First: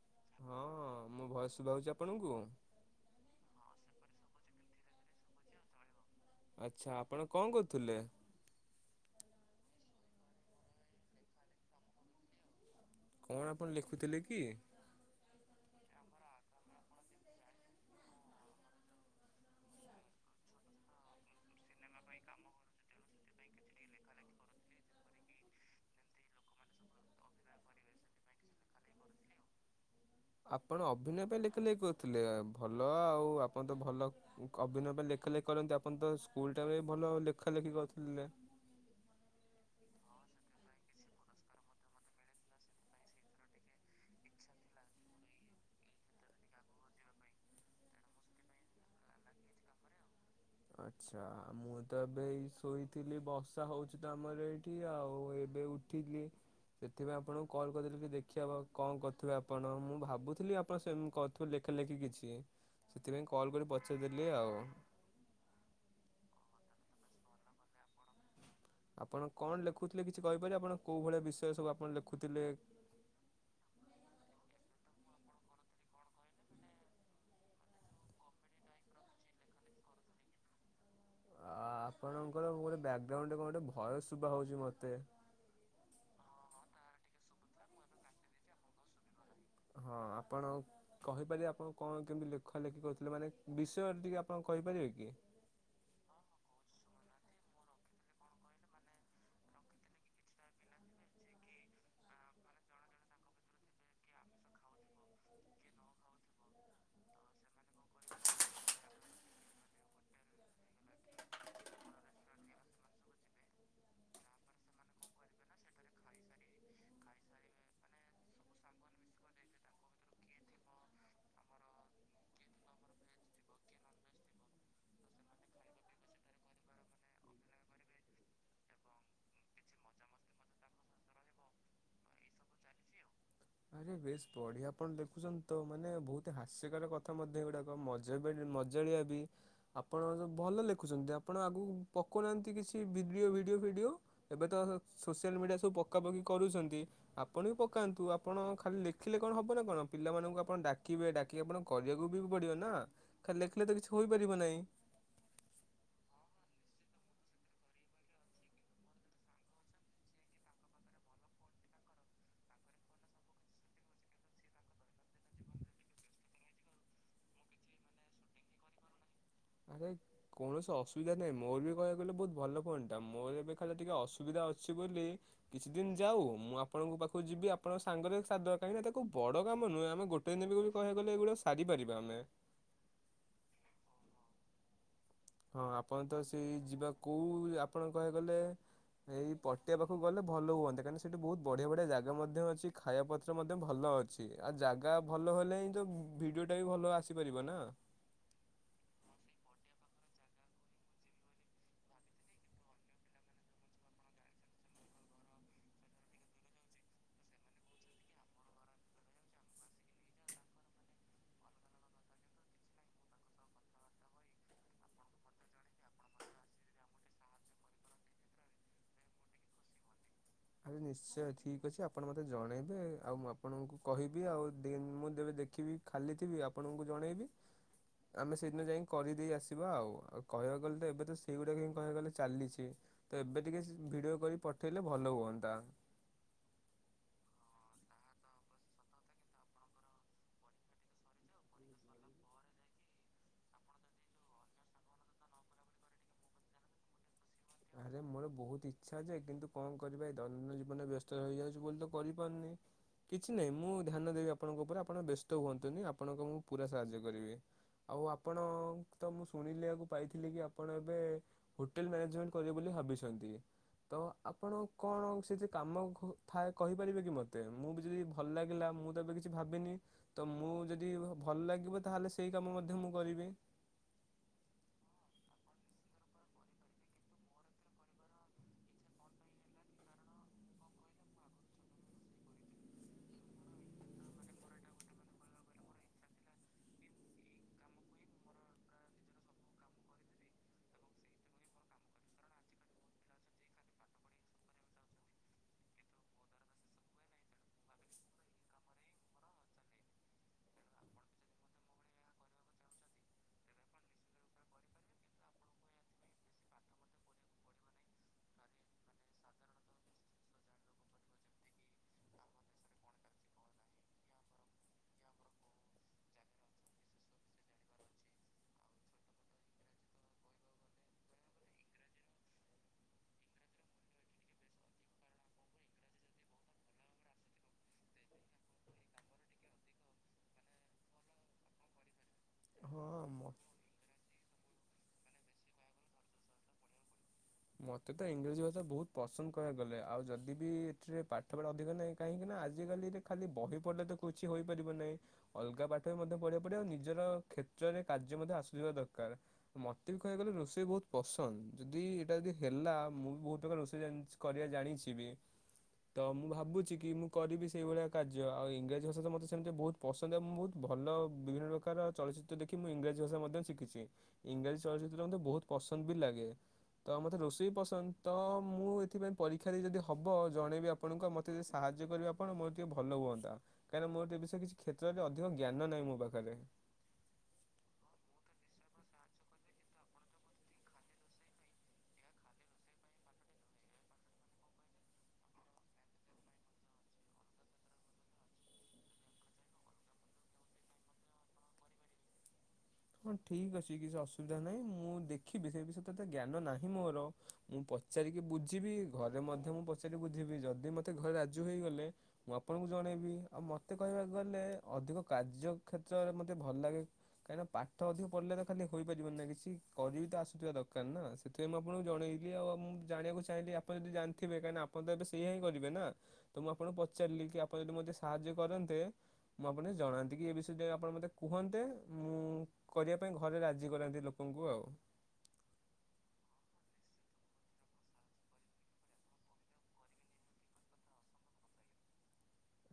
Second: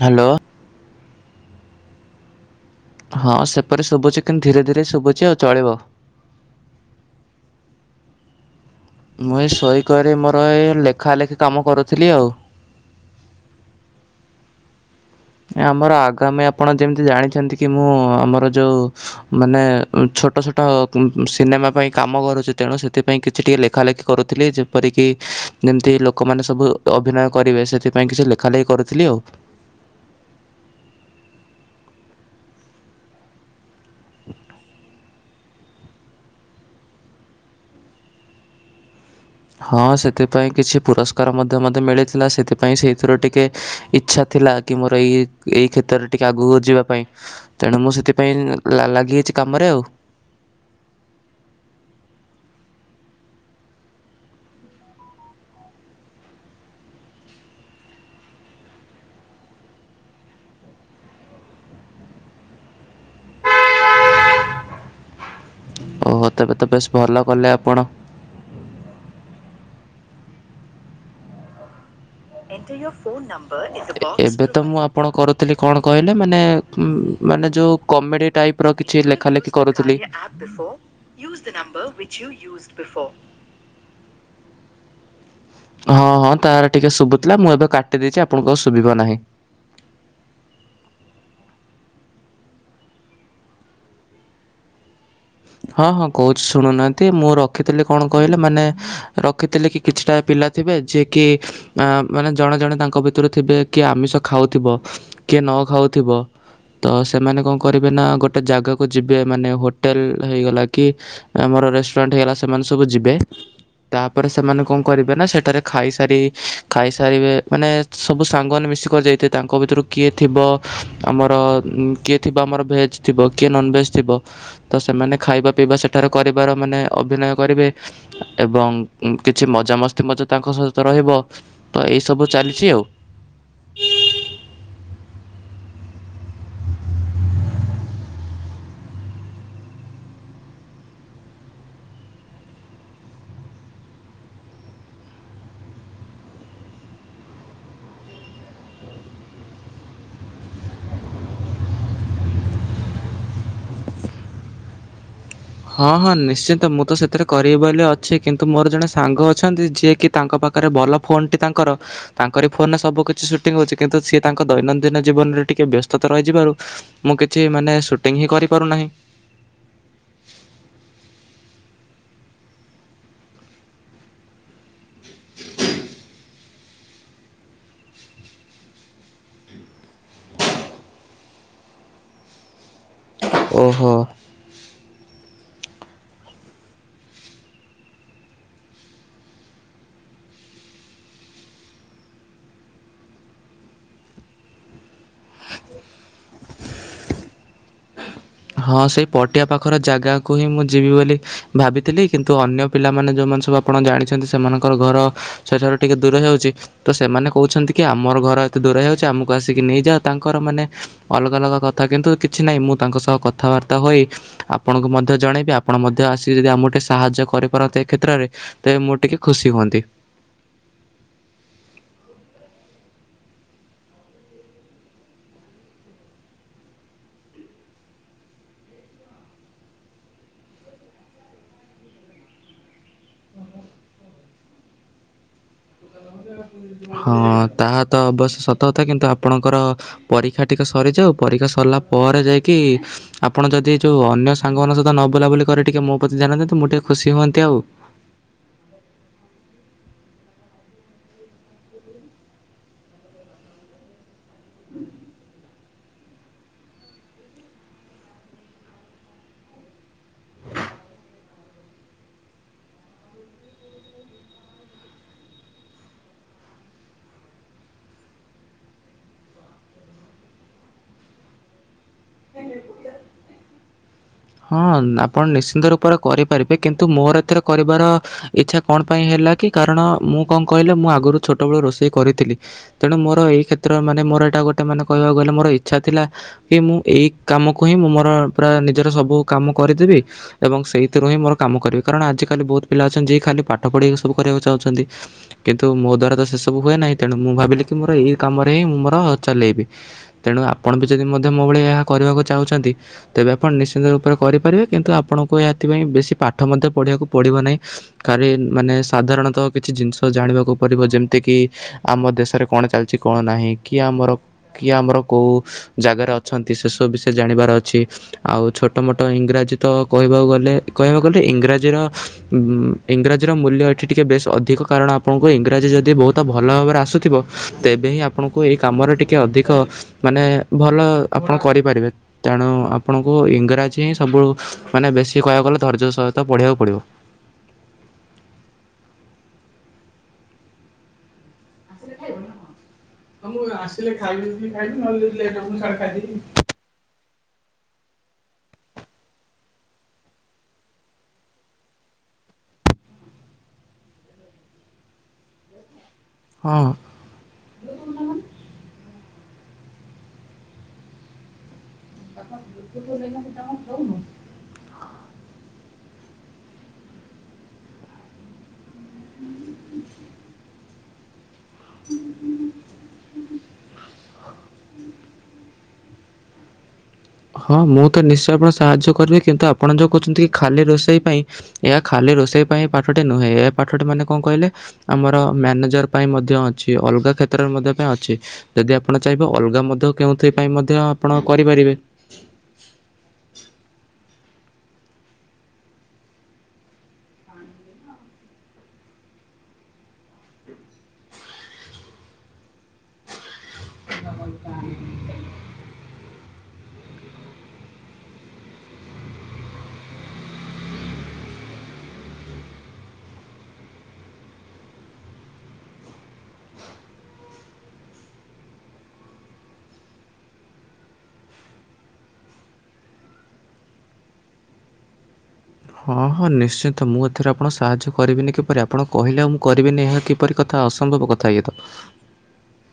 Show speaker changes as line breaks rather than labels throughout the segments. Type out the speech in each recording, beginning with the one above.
Hello.
ହଁ ମୋ ଭୟସ ଶୁଭାଯାଉଛି ଆପଣଙ୍କୁ?
ହଁ ସେପରି ଶୁଭୁଛି କିନ୍ତୁ ଧୀରେ ଧୀରେ ଶୁଭୁଛି ଆଉ ଚଳିବ।
ଆଚ୍ଛା ଆପଣ କଣ କହୁଥିଲେ?
ମୁଇଁ ଏଇ ଶୋଇ କରି ମୋର ଏ ଲେଖା ଲେଖି କାମ କରୁଥିଲି ଆଉ।
କଣ ଆପଣ ଲେଖୁଥିଲେ କି?
ଆମର ଆଗାମୀ ଆପଣ ଯେମିତି ଜାଣିଛନ୍ତି କି ମୁଁ ଆମର ଯୋଉ ମାନେ ଛୋଟ ଛୋଟ ଟ ଅ ପୁ ସିନେମା ପାଇଁ କାମ କରୁଛି ତେଣୁ ସେଥିପାଇଁ କିଛି ଟିକିଏ ଲେଖା ଲେଖି କରୁଥିଲି। ଯେ ଯେପରିକି ଯେମିତି ଲୋକମାନେ ସବୁ ଅଭିନୟ କରିବେ ସେଥିପାଇଁ କିଛି ଲେଖା ଲେଖି କରୁଥିଲି ଆଉ।
ଆପଣ ଅଭିନୟ ପାଇଁ ଲେଖା ଲେଖି କରୁଥିଲେ ଭଲ ଆଉ। ଆପଣ ତ ଭଲ ଅଭିନୟ ପାଇଁ ଲେଖା ଲେଖି କରନ୍ତି ଆପଣ ତ ସ୍କୁଲ ଟାଇମ ରେ ବି ଭଲ ଲେଖା ଲେଖି କରୁଥିଲେ।
ହଁ ସେଥିପାଇଁ କିଛି ପୁରସ୍କାର ମଧ୍ୟ ମତେ ମିଳିଥିଲା ସେଥିପାଇଁ ସେଇଥିରୁ ଟିକେ ଇଚ୍ଛା ଥିଲା। କି ମୋର ଏଇ ଏଇ କ୍ଷେତ୍ରରେ ଟିକେ ଆଗକୁ ଯିବା ପାଇଁ। ତେଣୁ ମୁଁ ସେଥିପାଇଁ ଲା ଲାଗିଯାଇଛି କାମରେ ଆଉ।
ଆଚ୍ଛା ମୁଁ ତ ଏବେ ଏଇ ଶୋଇଥିଲି ବର୍ଷା ହଉଛି ତ ଆମର ଏଇଠି ଆଉ। ଏବେ ଉଠି ଠିଲି। ସେଥିପାଇଁ ଆପଣଙ୍କୁ କଲ୍ କରିଦେଲି କି ଦେଖି ହେବ କଣ କରିଥିବେ ଆପଣ? ମୁଁ ଭାବୁଥିଲି ଆପଣ ସେ ଥୁ ଲେଖା ଲେଖିକି କିଛି ସେଥିପାଇଁ କଲ୍ କରି ପଚାରଦେଲି ଆଉ।
ଓହୋ ତେବେ ତ ବେଶ ଭଲ କଲେ ଆପଣ।
ଆପଣ କଣ ଲେଖୁଥିଲେ କିଛି କହିପାରିବେ? ଆପଣ କୋଉଳି ବିଷୟ ସବୁ ଆପଣ ଲଖୁ
ଏଣ୍ଟରୁ। ଏବେ ତ ମୁଁ ଆପଣ କରୁଥିଲି କଣ କହିଲେ ମାନେ ଉଁ ମାନେ ଯୋଉ କମେଡି ଟାଇପ ର କିଛି ଲେଖା ଲେଖି କରୁଥିଲି।
ଆ ଆପଣଙ୍କର ଗୋଟ ବ୍ୟାଗଗ୍ରାଉଣ୍ଡରେ କଣ ଗୋଟେ ଭୟସ ଶୁଭା ହଉଛି ମତେ?
ହଁ ହଁ ତାର ଟିକେ ଶୁଭୁଥିଲା ମୁଁ ଏବେ କାଟି ଦେଇଛି ଆପଣଙ୍କୁ ଆଉ ଶୁଭିବ ନାହିଁ।
ହଁ ଆପଣ କହିପାରିବେ ଆପଣ କଣ କେମିତି ଲେଖା ଲେଖି କରୁଥିଲେ ମାନେ ବିଷୟ ଟିକେ ଆପଣ କହିପାରିବେ କି?
ହଁ ହଁ କହୁଛି ଶୁଣୁନାହାନ୍ତି ମୁଁ ରଖିଥିଲି କଣ କହିଲେ ମାନେ ରଖିଥିଲି କି କିଛିଟା ପିଲା ଥିବେ ଯିଏକି ଆଁ ମାନେ ଜଣେ ଜଣେ ତାଙ୍କ ଭିତରୁ ଥିବେ କି ଆମିଷ ଖାଉଥିବ। କିଏ ନ ଖାଉଥିବ ତ ସେମାନେ କଣ କ କରିବେ ନା ଗୋଟେ ଜାଗାକୁ ଯିବେ ମାନେ ହୋଟେଲ ହେଇଗଲା କି ଆମର ରେଷ୍ଟୁରାଣ୍ଟ ହେଇଗଲା ସେମାନେ ସବୁ ଯିବେ। ତାପରେ ସେମାନେ କଣ କରିବେ ନା ସେଠାରେ ଖାଇସାରି ଖାଇସାରିବେ। ମାନେ ସବୁ ସାଙ୍ଗମାନେ ମିଶିକରି ଯାଇଥିବେ। ତାଙ୍କ ଭିତରୁ କିଏ ଥିବ ଆମର ଉଁ କିଏ ଥିବ ଆମର ଭେଜ୍ ଥିବ କିଏ ନନଭେଜ ଥିବ ତ ସେମାନେ ଖାଇବା ପିଇବା ସେଠାରେ କରିବାର ମାନେ ଅଭିନୟ କରିବେ। ଏବଂ କିଛି ମଜାମସ୍ତି ମଧ୍ୟ ତାଙ୍କ ସହିତ ରହିବ ତ ଏଇ ସବୁ ଚାଲିଛି ଆଉ।
ଆରେ ବେଶ ବଢିଆ ଆପଣ ଦେଖୁଛନ୍ତି ତ ମାନେ ବହୁତ ହାସ୍ୟକର କଥା ମଧ୍ୟ ଏଗୁଡାକ ଏବଂ ମଜା ବ ମଜାଳିଆ ବି। ଆପଣ ତ ଭଲ ଲେଖୁଛନ୍ତି, ଆପଣ ଆଗକୁ ପକାଉନାହାଁନ୍ତି କିଛି ଭିଡ଼ିଓ ଭିଡ଼ିଓ ଫିଡ଼ିଓ? ଏବେ ତ ସୋସିଆଲ ମିଡିଆ ସବୁ ପକା ପକି କରୁଛନ୍ତି ଆପଣ ବି ପକାନ୍ତୁ। ଆପଣ ଖାଲି ଲେଖିଲେ କଣ ହବ ନା କଣ ପିଲାମାନଙ୍କୁ ଆପଣ ଡାକିବେ ଡାକିକି ଆପଣ କରିବାକୁ ବି ପଡିବ ନା? ଖାଲି ଲେଖିଲେ ତ କିଛି ହୋଇପାରିବ ନାହିଁ?
ହଁ ହଁ ନିଶ୍ଚନ୍ତ ମୁଁ ତ ସେଥିରେ କରିବି ବୋଲି ଅଛି କିନ୍ତୁ ମୋର ଜଣେ ସାଙ୍ଗ ଅଛନ୍ତି ଯିଏ କି ତାଙ୍କ ପାଖରେ ପାରେ ଭଲ ଫୋନ୍ଟି ତାଙ୍କର ତାଙ୍କର ଫୋନ ରେ ସବୁ କିିଛି ସୁଟିଂ ହଉଛି କିନ୍ତୁ ସିଏ ତାଙ୍କ ଦୈନନ୍ଦିନ ଜୀବନରେ ଟିକେ ବ୍ୟସ୍ତତା ରହିଯିବାରୁ ମୁଁ କିଛି ମାନେ ସୁଟିଂ ହିଁ କରିପାରୁନାହିଁ।
ଆରେ କୌଣସି ଅସୁବିଧା ନାହିଁ ମୋର ବି କହିବାକୁହଲେ ବହୁତ ଭଲ ଫୋନ ଟା ମୋର ଏବେ ଖାଲି ଟିକେ ଅସୁବିଧା ଅଛି ବୋଲି କିଛି ଦିନ ଯାଉ ମୁଁ ଆପଣଙ୍କ ପାଖକୁ ଯିବି ଆପଣଙ୍କ ସାଙ୍ଗରେ କାହିଁକି ତାକୁ ବଡ କାମ ନୁହେଁ ଆମେ ଗୋଟେ ବି ବୋଲି କହିବା ଗଲେ ଏଗୁଡ଼ା ସାରିପାରିବା ଆମେ।
ଓହୋ
ହଁ ଆପଣ ତ ସେଇ ଯିବା କୋଉ ଆପଣ କହିବାକୁ ଗଲେ ଏଇ ପଟିଆ ପାଖକୁ ଗଲେ ଭଲ ହୁଅନ୍ତା। କ [unintelligible] ସେଠି ବହୁତ ବଢିଆ ବଢିଆ ଜାଗା ମଧ୍ୟ ଅଛି ଖାଇବା ପତ୍ର ମଧ୍ୟ ଭଲ ଅଛି। ଅଛି ଆଉ ଜାଗା ଭଲ ହେଲେ ହିଁ ତ ଭିଡିଓ ଟା ବି ଭଲ ଆସିପାରିବ ନା।
ହଁ ସେଇ ପଟିଆ ପାଖର ଜାଗାକୁ ହିଁ ମୁଁ ଯିବି ବୋଲି ଭାବିଥିଲି କିନ୍ତୁ ଅନ୍ୟ ପିଲାମାନେ ଯୋଉମାନେ ସବୁ ଆପଣ ଜାଣିଛନ୍ତି ସେମାନଙ୍କର ଘର ସେଠାରୁ ଟିକେ ଦୂର ହେଉଛି। ତ ସେମାନେ କହୁଛନ୍ତି କି ଆମର ଘର ଏତେ ଦୂର ହେଇଯାଉଛି ଆମକୁ ଆସିକି ନେଇଯାଅ ତାଙ୍କର ମାନେ ଅଲଗା ଅଲଗା କଥା କିନ୍ତୁ କିଛି ନାହିଁ ମୁଁ ତାଙ୍କ ସହ କଥାବାର୍ତ୍ତା ହୋଇ ଆପଣଙ୍କୁ ମଧ୍ୟ ଜଣେଇବି ଆପଣ ମଧ୍ୟ ଆସିକି ଯଦି ଆମକୁ ଟିକେ ସାହାଯ୍ୟ କରିପାରନ୍ତେ ଏ କ୍ଷେତ୍ରରେ ତ ମୁଁ ଟିକେ ଖୁସି ହୁଅନ୍ତି।
ଆରେ ନିଶ୍ଚୟ ଠିକ୍ ଅଛି ଆପଣ ମୋତେ ଜଣେଇବେ ଆଉ ମୁଁ ଆପଣଙ୍କୁ କହିବି ଆଉ ମୁଁ ଦେବେ ଦେଖିବି ଖାଲି ଥିବି ଆପଣଙ୍କୁ ଜଣେଇବି। ଆମେ ସେଇଦିନ ଯାଇକି କରିଦେଇ ଆସିବା ଆଉ ଆଉ କହିବାକୁ ଗଲେ ତ ଏବେ ତ ସେଇଗୁଡାକ ହିଁ କହିବାକୁ ଗଲେ ଚାଲିଛି। ତ ଏବେ ଟିକେ ଭିଡିଓ କରି ପଠେଇଲେ ଭଲ ହୁଅନ୍ତ।
ହଁ ତାହା ତ ଅବଶ୍ୟ ସତ କଥା କିନ୍ତୁ ଆପଣଙ୍କର ପରୀକ୍ଷା ଟିକେ ସରିଯାଉ ପରୀକ୍ଷା ସରିଲା ପରେ ଯାଇକି ଆପଣ ଯଦି ଯେଉଁ ଅନ୍ୟ ସାଙ୍ଗମାନଙ୍କ ସହିତ ନ ବୁଲାବୁଲି କରିି ଟିକିଏ ମୋ ପ୍ରତି ଧ୍ୟାନ ଦୀଅନ୍ତେ ମୁ ଟିକେ ଖୁସି ହୁଅନ୍ତି ଆଉ।
ଆରେ ମୋର ବହୁତ ଇଚ୍ଛା ଅ ଯେ କିନ୍ତୁ କଣ କରିବା ଏଇ ଦୈନନ୍ଦିନ ଜୀବନରେ ବ୍ୟସ୍ତ ରହିଯାଉଛି ବୋଲି ତ କରିପାରୁନି। କିଛି ନହିଁ ମୁଁ ଧ୍ୟାନ ଦେବି ଆପଣଙ୍କ ଉପରେ ଆପଣ ବ୍ୟସ୍ତ ହୁଅନ୍ତୁନି ଆପଣଙ୍କ ମୁଁ ପୁରା ସାହାଯ୍ୟ କରିଵୀ। ଆଉ ଆପଣ ତ ମୁଁ ଶୁଣିଲିକୁ ପାଇଥିଲି କି ଆପଣ ଏବେ ହୋଟେଲ ମ୍ୟାନେଜମେଣ୍ଟ କରିବ ବୋଲି ଭାବିଛନ୍ତି। ତ ଆପଣ କଣ ସେ ଯ କାମ ଥାଏ କହିପାରିବେ କି ମତେ ମୁଁ ବି ଯଦି ଭଲ ଲାଗିଲା ମୁଁ ତ ଏବେ କିଛି ଭାବିନି। ତ ମୁଁ ଯଦି ଭଲ ଲାଗିବ ତାହେଲେ ସେଇ କାମ ମଧ୍ୟ ମୁଁ କରିବି।
ହଁ ଆପଣ ନିଶ୍ଚିନ୍ତ ରୂପରେ କରିପାରିବେ କିନ୍ତୁ ମୋର ଏଥିରେ କରିବାର ଇଚ୍ଛା କଣ ପାଇଁ ହେଲା କି କାରଣ ମୁଁ କଣ କହିଲେ ମୁଁ ଆଗରୁ ଛୋଟବେେଳ ରୋଷେଇ କରିଥିଲି। ତେଣୁ ମୋ ଏଇ କ୍ଷେତ୍ରରେ ମାନ ମୋର ଏଇଟ ଗୋଟେ ମାନେହିବାକୁ ଗଲେ ମୋର ଇଚ୍ଛାଥିଲା କି ମୁଁ ଏଇ କାମକୁ ହିଁ ମୁଁ ମୋର ପୁରା ନିଜର ସବୁ କାମ କରିଦେବି ଏବଂ ସେଇଥିରୁ ହିଁ ମୋର କାମ କରିବି କାରଣ ଆଜିକାଲି ବହୁତ ପିଲା ଅଛନ୍ତି ଯିଏ ଖାଲି ପାଠ ପଢି ସବୁ କରିବାକୁ ଚାହୁଁଛନ୍ତି। କିନ୍ତୁ ମୋ ଦ୍ଵାରା ତ ସେ ସବୁ ହୁଏ ନାହିଁ ତେଣୁ ମୁଁ ଭାବିଲି କି ମୋର ଏଇ କାମରେ ହିଁ ମୁଁ ମୋର ଚଲେଇବି। ତେଣୁ ଆପଣ ବି ଯଦି ମଧ୍ୟ ମୋ ଭଳି ଏହା କରିବାକୁ ଚାହୁଁଛନ୍ତି ତେବେ ଆପଣ ନିଶ୍ଚିନ୍ତ ରୂପରେ କରିପାରିବେ କିନ୍ତୁ ଆପଣଙ୍କୁ ଏଥିପାଇଁ ବେଶୀ ପାଠ ମଧ୍ୟ ପଢ଼ିବାକୁ ପଡ଼ିବ ନାହିଁ। ଖାଲି ମାନେ ସାଧାରଣତଃ କିଛି ଜିନିଷ ଜାଣିବାକୁ ପଡିବ ଯେମିତି କି ଆମ ଦେଶରେ କଣ ଚାଲିଛି କଣ ନାହିଁ କି ଆମର କିଏ ଆମର କୋଉ ଜାଗାରେ ଅଛନ୍ତି ସେସବୁ ବିଷୟ ଜାଣିବାର ଅଛି। ଆଉ ଛୋଟ ମୋଟ ଇଂରାଜୀ ତ କହିବାକୁ ଗଲେ କହିବାକୁ ଗଲେ ଇଂରାଜୀର ଇଂରାଜୀର ମୂଲ୍ୟ ଏଠି ଟିକିଏ ବେଶ୍ ଅଧିକ କାରଣ ଆପଣଙ୍କୁ ଇଂରାଜୀ ଯଦି ବହୁତ ଭଲ ଭାବରେ ଆସୁଥିବ ତେବେ ହିଁ ଆପଣଙ୍କୁ ଏଇ କାମରେ ଟିକେ ଅଧିକ ମାନେ ଭଲ ଆପଣ କରିପାରିବେ। ତେଣୁ
ହଁ
ଆପଣଙ୍କୁ
ମ
ଇଂରାଜୀ ହିଁ ସବୁ ମାନେ ବେଶୀ କହିବାକୁ ଗଲେ ଧୈର୍ଯ୍ୟ ସହିତ ପଢିବାକୁ ପଡିବ।
ମୋତେ ତ ଇଂରାଜୀ ଭାଷା ବହୁତ ପସନ୍ଦ କହିବାକୁଗଲେ ଆଉ ଯଦି ବି ଏଥିରେ ପାଠପଢ଼ା ନଁ କାହିଁକି ନା ଆଜିିକାଲିରେ ଖାଲି
ହଁ ମୁଁ
ବହି ପଢିଲ
ଆସିଲେ
ତ
ଖାଇବି ଯଦି
କିଛିଇପାରିବ
ଖାଇବି
ନାହିଁ
ନହେଲେ ଲେଟ୍ ହବ ମୁଁ
ଅଲଗା
ସିଆଡ଼େ
ପାଠ
ଖାଇଦେବି।
ମଧ୍ୟ ପଢ଼ିବା ସେପଟ ଆ ନିଜର କ୍ଷେତ୍ରରେ କାର୍ଯ୍ୟ ମଧ୍ୟ ଆସୁଥିବା ଦରକାର। ତ ମତେ ବି କହିବାକୁ ଗଲେ ରୋଷେଇ ବହୁତ ପସନ୍ଦ, ଯଦି ଟା ଯଦି ହେଲା ମୁଁ ବି ବହୁତ୍ ପ୍ରକାର ରୋଷେଇ କରିବା ଜାଣିଚି ବି। ତ ମୁଁ
ହଁ।
ଭାବୁଚି କି ମୁଁ କରିବି ସେଇଭଳିଆ କାର୍ଯ୍ୟ ଆଉ ଇଂରାଜୀ ଭାଷା ତ ମତେ ସେମିତି ବହୁତ୍ ପସନ୍ଦ ଆ ମୁଁ ବହୁତ୍ ଭଲ ବିଭିନ୍ନ ପ୍ରକାର ଚଳଚ୍ଚିତ୍ର ଦେଖି ମୁଁ ଇଂରାଜୀ ଭାଷା
ଏଇଟା
ମଧ୍ୟ
କଣ
ଶିକିଛି,
ଖାଉନୁ?
ଇଂରାଜୀ ଚଳଚ୍ଚିତ୍ର ମତେ ବହୁତ୍ ପସନ୍ଦ ବି ଲାଗେ। ତ ମତେ ରୋଷେଇ ପସନ୍ଦ ତ ମୁଁ ଏଥିପାଇଁ ପରୀକ୍ଷା ଦେଇ ଯଦି ହବ ଜଣେଇବି ଆପଣଙ୍କୁ ଆଉ ମ ତେ ସାହାଯ୍ୟ କରିବେ ଆପଣ ମୋର ଟିକେ ଭଲ ହୁଅନ୍ତା। କାଇଁ ନା ମୋର ଟିକେ ଏ ବିଷୟରେ କିଛି କ୍ଷେତ୍ରରେ ଜ୍ଞାନ ନାହିଁ ମୋ ପାଖେରେ।
ହଁ ମୁଁ ତ ନିଶ୍ଚୟ ଆପଣଙ୍କୁ ସାହାଯ୍ୟ କରିବି, କିନ୍ତୁ ଆପଣ ଯୋଉ କହୁଚନ୍ତି କି ଖାଲି ରୋଷେଇ ପାଇଁ ଏହା ଖାଲି ରୋଷେଇ ପାଇଁ ପାଠଟି ନୁହେଁ, ଏ ପାଠଟି ମାନେ କଣ କହିଲେ ଆମର ମ୍ୟାନେଜର୍ ପାଇଁ ମଧ୍ୟ ଅଛି, ଅଲଗା କ୍ଷେତ୍ରରେ ମଧ୍ୟ ପାଇଁ ଅଛି। ଯଦି ଆପଣ ଚାହିଁବେ ଅଲଗା ମଧ୍ୟ କେଉଁଥି ପାଇଁ ମଧ୍ୟ ଆପଣ କରିପାରିବେ।
ହଁ ଠିକ୍ ଅଛି, କିଛି ଅସୁବିଧା ନାହିଁ ମୁଁ ଦେଖିବି ସେ ବିଷୟରେ ତ ଏତେ ଜ୍ଞାନ ନାହିଁ ମୋର। ମୁଁ ପଚାରିକି ବୁଝିବି ଘରେ ମଧ୍ୟ ମୁଁ ପଚାରି ବୁଝିବି, ଯଦି ମତେ ଘରେ ରାଜୁ ହେଇଗଲେ ମୁଁ ଆପଣଙ୍କୁ ଜଣେଇବି। ଆଉ ମତେ କହିବାକୁ ଗଲେ ଅଧିକ କାର୍ଯ୍ୟ କ୍ଷେତ୍ରରେ ମତେ ଭଲ୍ ଲାଗେ, କାଇଁ ନା ପା ପାଠ ଅଧିକ ପଢିଲେ ତ ଖାଲି ହୋଇପାରିବନି ନା କିଛି କରିବି ତ ଆସୁଥିବା ଦରକାର ନା, ସେଥିପାଇଁ ମୁଁ ଆପଣଙ୍କୁ ଜଣେଇଲି ଆଉ-ଆଉ ମୁଁ ଜଣିବାକୁ ଚାହିଁଲି ଆପଣ ଯଦି ଜାଣିଥିବେ କାଇଁ ନା ଆପଣ ଏବେ ସେଇଆ ହିଁ କରିବେ ନା। ତ ମୁଁ ଆପଣଙ୍କୁ ପଚାରିଲି କି ଆପଣ ଯଦି ମତେ ସାହାଯ୍ୟ କରନ୍ତେ ମୁଁ ଆପଣଙ୍କୁ ଜଣାନ୍ତି କି ଏ ବିଷୟରେ ଟିକେ ଆପଣ ମତେ କୁହନ୍ତେ ମୁଁ କରିବା ପାଇଁ ଘରେ ରାଜି କରାନ୍ତି ଲୋକଙ୍କୁ ଆଉ।
ହଁ ହଁ ନିଶ୍ଚିନ୍ତ ମୁଁ ଏଥିରେ ଆପଣଙ୍କୁ ସାହାଯ୍ୟ କରିବିନି କିପରି ଆପଣ କହିଲେ ଆଉ ମୁଁ କରିବିନି ଏହା କିପରି କଥା ଅସମ୍ଭବ କଥା ଇଏତ।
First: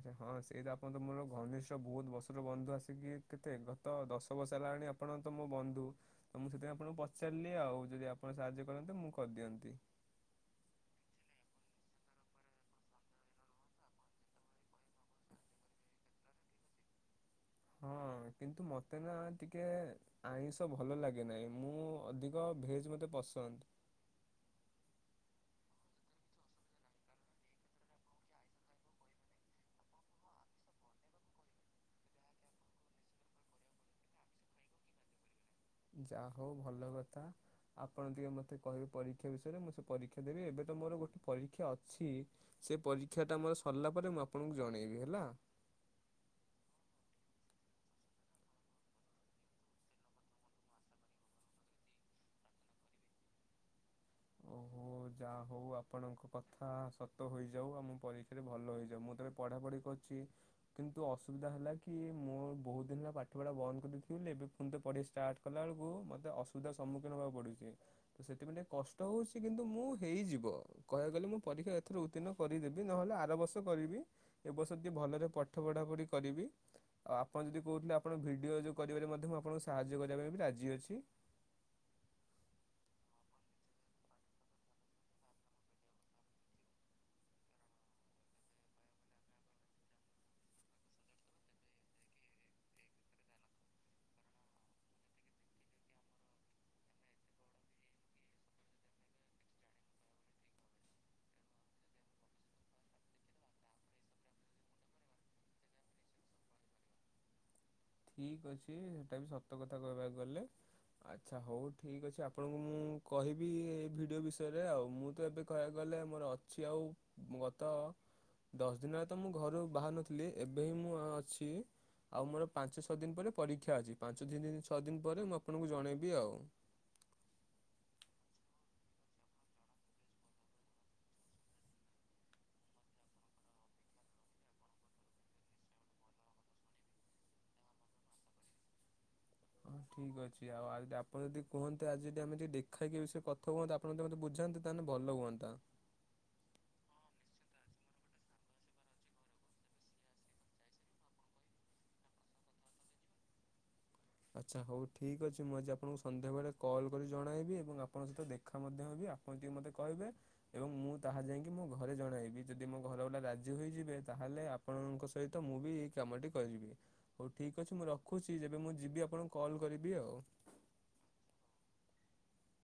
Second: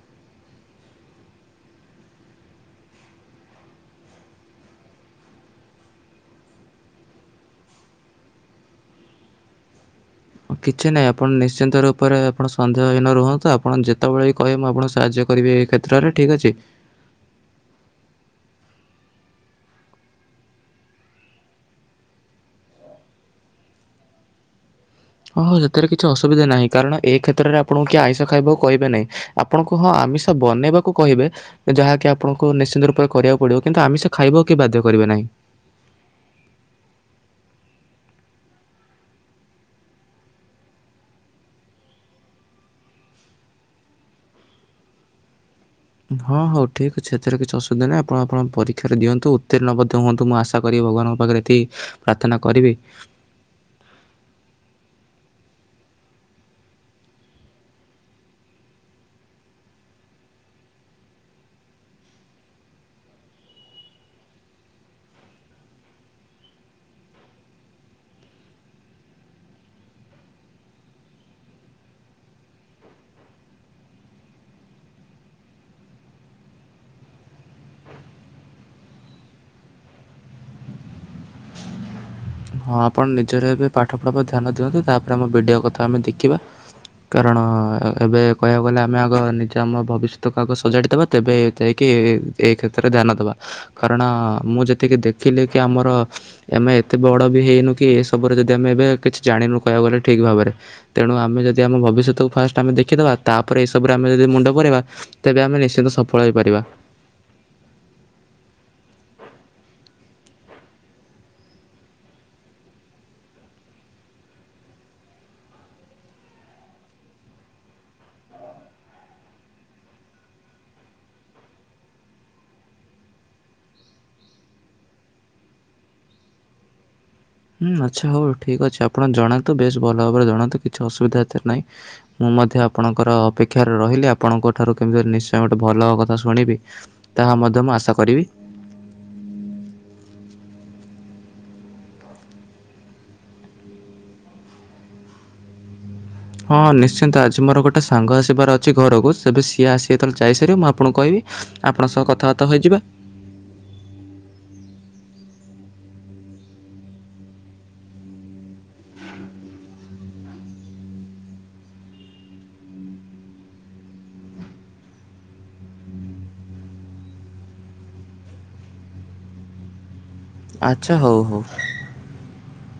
ଆଚ୍ଛା ହଁ ସେଇତ ଆପଣ ତ ମୋର ଘନିଷ୍ଠ ବହୁତ୍ ବର୍ଷର ବନ୍ଧୁ ଆସିକି କେତେ ଗତ ଦଶ ବର୍ଷ ହେଲାଣି ଆପଣ ତ ମୋ ବନ୍ଧୁ, ତ ମୁଁ ସେଥିପାଇଁ ଆପଣଙ୍କୁ ପଚାରିଲି ଆଉ ଯଦି ଆପଣ ସାହାଯ୍ୟ କରନ୍ତେ ମୁଁ କରିଦିଅନ୍ତି।
କିଛି ନାହିଁ ଆପଣ ନିଶ୍ଚିନ୍ତ ରୂପରେ ଆପଣ ସନ୍ଦେହହୀନ ରୁହନ୍ତୁ, ଆପଣ ଯେତବଳେ ବି କହିବେ ମୁଁ ଆପଣ ସାହାଯ୍ୟ କରିବି ଏହି କ୍ଷେତ୍ରରେ ଠିକ୍ ଅଛି।
ହଁ କିନ୍ତୁ ମତେ ନା ଟିକେ ଆଇଁଷ ଭଲ ଲାଗେ ନାହିଁ, ମୁଁ ଅଧିକ ଭେଜ୍ ମତେ ପସନ୍ଦ।
ଆଉ ହଁ ସେଥିରେ କିଛି ଅସୁବିଧା ନାହିଁ, କାରଣ ଏ କ୍ଷେତ୍ରରେ ଆପଣଙ୍କୁ କିଏ ଆଇଁଷ ଖାଇବାକୁ କହିବେ ନାହିଁ। ଆପଣଙ୍କୁ ହଁ ଆମିଷ ବନେଇବାକୁ କହିବେ। ଯାହାକି ଆପଣଙ୍କୁ ନିଶ୍ଚିନ୍ତ ରୂପରେ କରିବାକୁ ପଡିବ କିନ୍ତୁ ଆମିଷ ଖାଇବାକୁ କେହି ବାଧ୍ୟ କରିବେ ନାହିଁ।
ଯା ହଉ ଭଲ କଥା। ଆପଣ ଟିକେ ମତେ କହିବେ ପରୀକ୍ଷା ବିଷୟରେ ମୁଁ ସେ ପରୀକ୍ଷା ଦେବି, ଏବେ ତ ମୋର ଗୋଟେ ପରୀକ୍ଷା ଅଛି। ସେ ପରୀକ୍ଷା ଟା ମୋର ସରିଲା ପରେ ମୁଁ ଆପଣଙ୍କୁ ଜଣେଇବି ହେଲା।
ହଁ ହଉ ଠିକ୍ ଅଛି ସେଥିରେ କିଛି ଅସୁବିଧା ନାହିଁ ଆପଣ ଆପଣ ପରୀକ୍ଷାରେ ଦିଅନ୍ତୁ ଉତ୍ତୀଣ୍ଣ ମଧ୍ୟ ହୁଅନ୍ତୁ ମୁଁ ଆଶା କରିବି ଭଗବାନଙ୍କ ପାଖେରେ ଏତିକି ପ୍ରାର୍ଥନା କରିବି।
ଓହୋ ଯାହା ହଉ ଆପଣଙ୍କ କଥା ସତ ହୋଇଯାଉ ଆମ ପରୀକ୍ଷାରେ ଭଲ ହେଇଯାଉ, ମୁଁ ତ ପଢ଼ାପଢ଼ି କରୁଚି। କିନ୍ତୁ ଅସୁବିଧା ହେଲା କି ମୁଁ ବହୁତ୍ ଦିନ୍ ହେଲା ପାଠପଢ଼ା ବନ୍ଦ କରିଦେଇଥିଲି ବୋଲି ଏବେ ଫୁଣି ଥରେ ପଢ଼ିବା ଷ୍ଟାର୍ଟ କଲା ବେଳକୁ ମତେ ଅସୁବିଧାର ସମ୍ମୁଖୀନ ହେବାକୁ ପଡୁଚି, ତ ସେଥିପାଇ ଟିକେ କଷ୍ ଷ୍ଟ ହଉ ସେ କିନ୍ତୁ ମୁଁ ହେଇଯିବ। କହିବାକୁ ଗଲେ ମୁଁ ପରୀକ୍ଷା ଏଥର ଉତ୍ତୀର୍ଣ କରିଦେବି ନହେଲେ ଆର ବର୍ଷ କରିବି। ଏ ବର୍ଷ ଟିକେ ଭଲରେ ପାଠ ପଢାପଢି କରିବି। ଆଉ ଆପଣ ଯଦି କହୁଥିଲେ ଆପଣ ଭିଡିଓ ଯୋଉ କରିବାରେ ମଧ୍ୟ ମୁଁ ଆପଣଙ୍କୁ ସାହାଯ୍ୟ କରିବା ପାଇଁ ବି ରାଜି ଅଛି।
ହଁ ଆପଣ ନିଜର ଏବେ ପାଠପଢ଼ା ପ୍ରତି ଧ୍ୟାନ ଦିଅନ୍ତୁ, ତାପରେ ଆମ ଭିଡିଓ କଥା ଆମେ ଦେଖିବା। କାରଣ ଏବେ କହିବାକୁ ଗଲେ ଆମେ ଆଗ ନିଜେ ଆମ ଭବିଷ୍ୟତକୁ ଆଗ ସଜାଡ଼ି ଦବା ତେବେ ଯାଇକି ଏ ଏଇ କ୍ଷେତ୍ରରେ ଧ୍ୟାନ ଦବା। କାରଣ ମୁଁ ଯେତିକି ଦେଖିଲି କି ଆମର ଆମେ ଏତେ ବଡ ବି ହେଇନୁ କି ଏସବୁ ରେ ଯଦି ଆମେ ଏବେ କିଛି ଜାଣିନୁ କହିବାକୁ ଗଲେ ଠିକ୍ ଭାବରେ। ତେଣୁ ଆମେ ଯଦି ଆମ ଭବିଷ୍ୟତକୁ ଫାଷ୍ଟ ଆମ ଦେଖିଦେବା, ତାପରେ ଏଇସବୁରେ ଆମେ ଯଦି ମୁଣ୍ଡ ପୁରେଇବା ତେବେ ଆମେ ନିଶ୍ଚିନ୍ତ ସଫଳ ହେଇପାରିବା।
ଠିକ ଅଛି ସେଟା ବି ସତ କଥା କହିବାକୁ ଗଲେ। ଆଚ୍ଛା ହଉ ଠିକ୍ ଅଛି, ଆପଣଙ୍କୁ ମୁଁ କହିବି ଏ ଭିଡିଓ ବିଷୟରେ, ଆଉ ମୁଁ ତ ଏବେ କହିବାକୁ ଗଲେ ମୋର ଅଛି ଆଉ ଗତ ଦଶ ଦିନରେ ତ ମୁଁ ଘରୁ ବାହାରୁ ନଥିଲି। ଏବେ ହିଁ ମୁଁ ଅଛି ଆଉ ମୋର ପାଞ୍ଚ ଛଅ ଦିନ ପରେ ପରୀକ୍ଷା ଅଛି ପାଞ୍ଚ ଦି ଦିନ ଛଅ ଦିନ ପରେ ମୁଁ ଆପଣଙ୍କୁ ଜଣେଇବି ଆଉ।
ହୁଁ ଆଚ୍ଛା ହଉ ଠିକ୍ ଅଛି, ଆପଣ ଜଣାନ୍ତୁ, ବେଶ୍ ଭଲ ଭାବରେ ଜଣାନ୍ତୁ, କିଛି ଅସୁବିଧା ଏଥିରେ ନାହିଁ। ମୁଁ ମଧ୍ୟ ଆପଣଙ୍କର ଅପେକ୍ଷାରେ ରହିଲି, ଆପଣଙ୍କ ଠାରୁ କେମିତି ନିଶ୍ଚୟ ଗୋଟେ ଭଲ କଥା ଶୁଣିବି। ତାହା ମଧ୍ୟ ମୁଁ ଆଶା କରିବି।
ହଁ ଠିକ ଅଛି ଆଉ ଆପଣ ଯଦି କୁହନ୍ତେ ଆଜି ଯଦି ଆମେ ଟିକେ ଦେଖାଇକି ବିଷୟରେ କଥା କୁହନ୍ତେ ଆପଣ ମତେ ବୁଝାନ୍ତେ ତାହେଲେ ଭଲ ହୁଅନ୍ତା।
ହଁ ନିଶ୍ଚିନ୍ତ ଆଜି ମୋର ଗୋଟେ ସାଙ୍ଗ ଆସିବାର ଅଛି ଘରକୁ, ତେବେ ସିଏ ଆସି ଯେତେବେଳେ ଯାଇସାରିବ, ମୁଁ ଆପଣଙ୍କୁ କହିବି। ଆପଣଙ୍କ ସହ କଥାବାର୍ତ୍ତା ହୋଇଯିବା।
ଆଚ୍ଛା ହଉ ଠିକ୍ ଅଛି, ମୁଁ ଆଜି ଆପଣଙ୍କୁ ସନ୍ଧ୍ୟାବେଳେ କଲ୍ କରି ଜଣାଇବି, ଏବଂ ଆପଙ୍କ ସହିତ ଦେଖ ତମ ଦେହ ବି ଆପଣ ଟିକେ ମତେ କହିବେ ଏବଂ ମୁଁ ତାହା ଯାଇକି ମୋ ଘରେ ଜଣେଇବି, ଯଦି ମୋ ଘର ଭଲା ରାଜି ହୋଇଯିବେ ତାହେଲେ ଆପଣଙ୍କ ସହିତ ମୁଁ ବି ଏଇ କାମଟି କରିିବି, ହଉ ଠିକ ଅଛି ମୁଁ ରଖୁଛି ଯେବେ ମୁଁ ଯିବି ଆପଣଙ୍କୁ କଲ୍ କରିବି ଆଉ।
ଆଚଛା ହଉ ହଉ।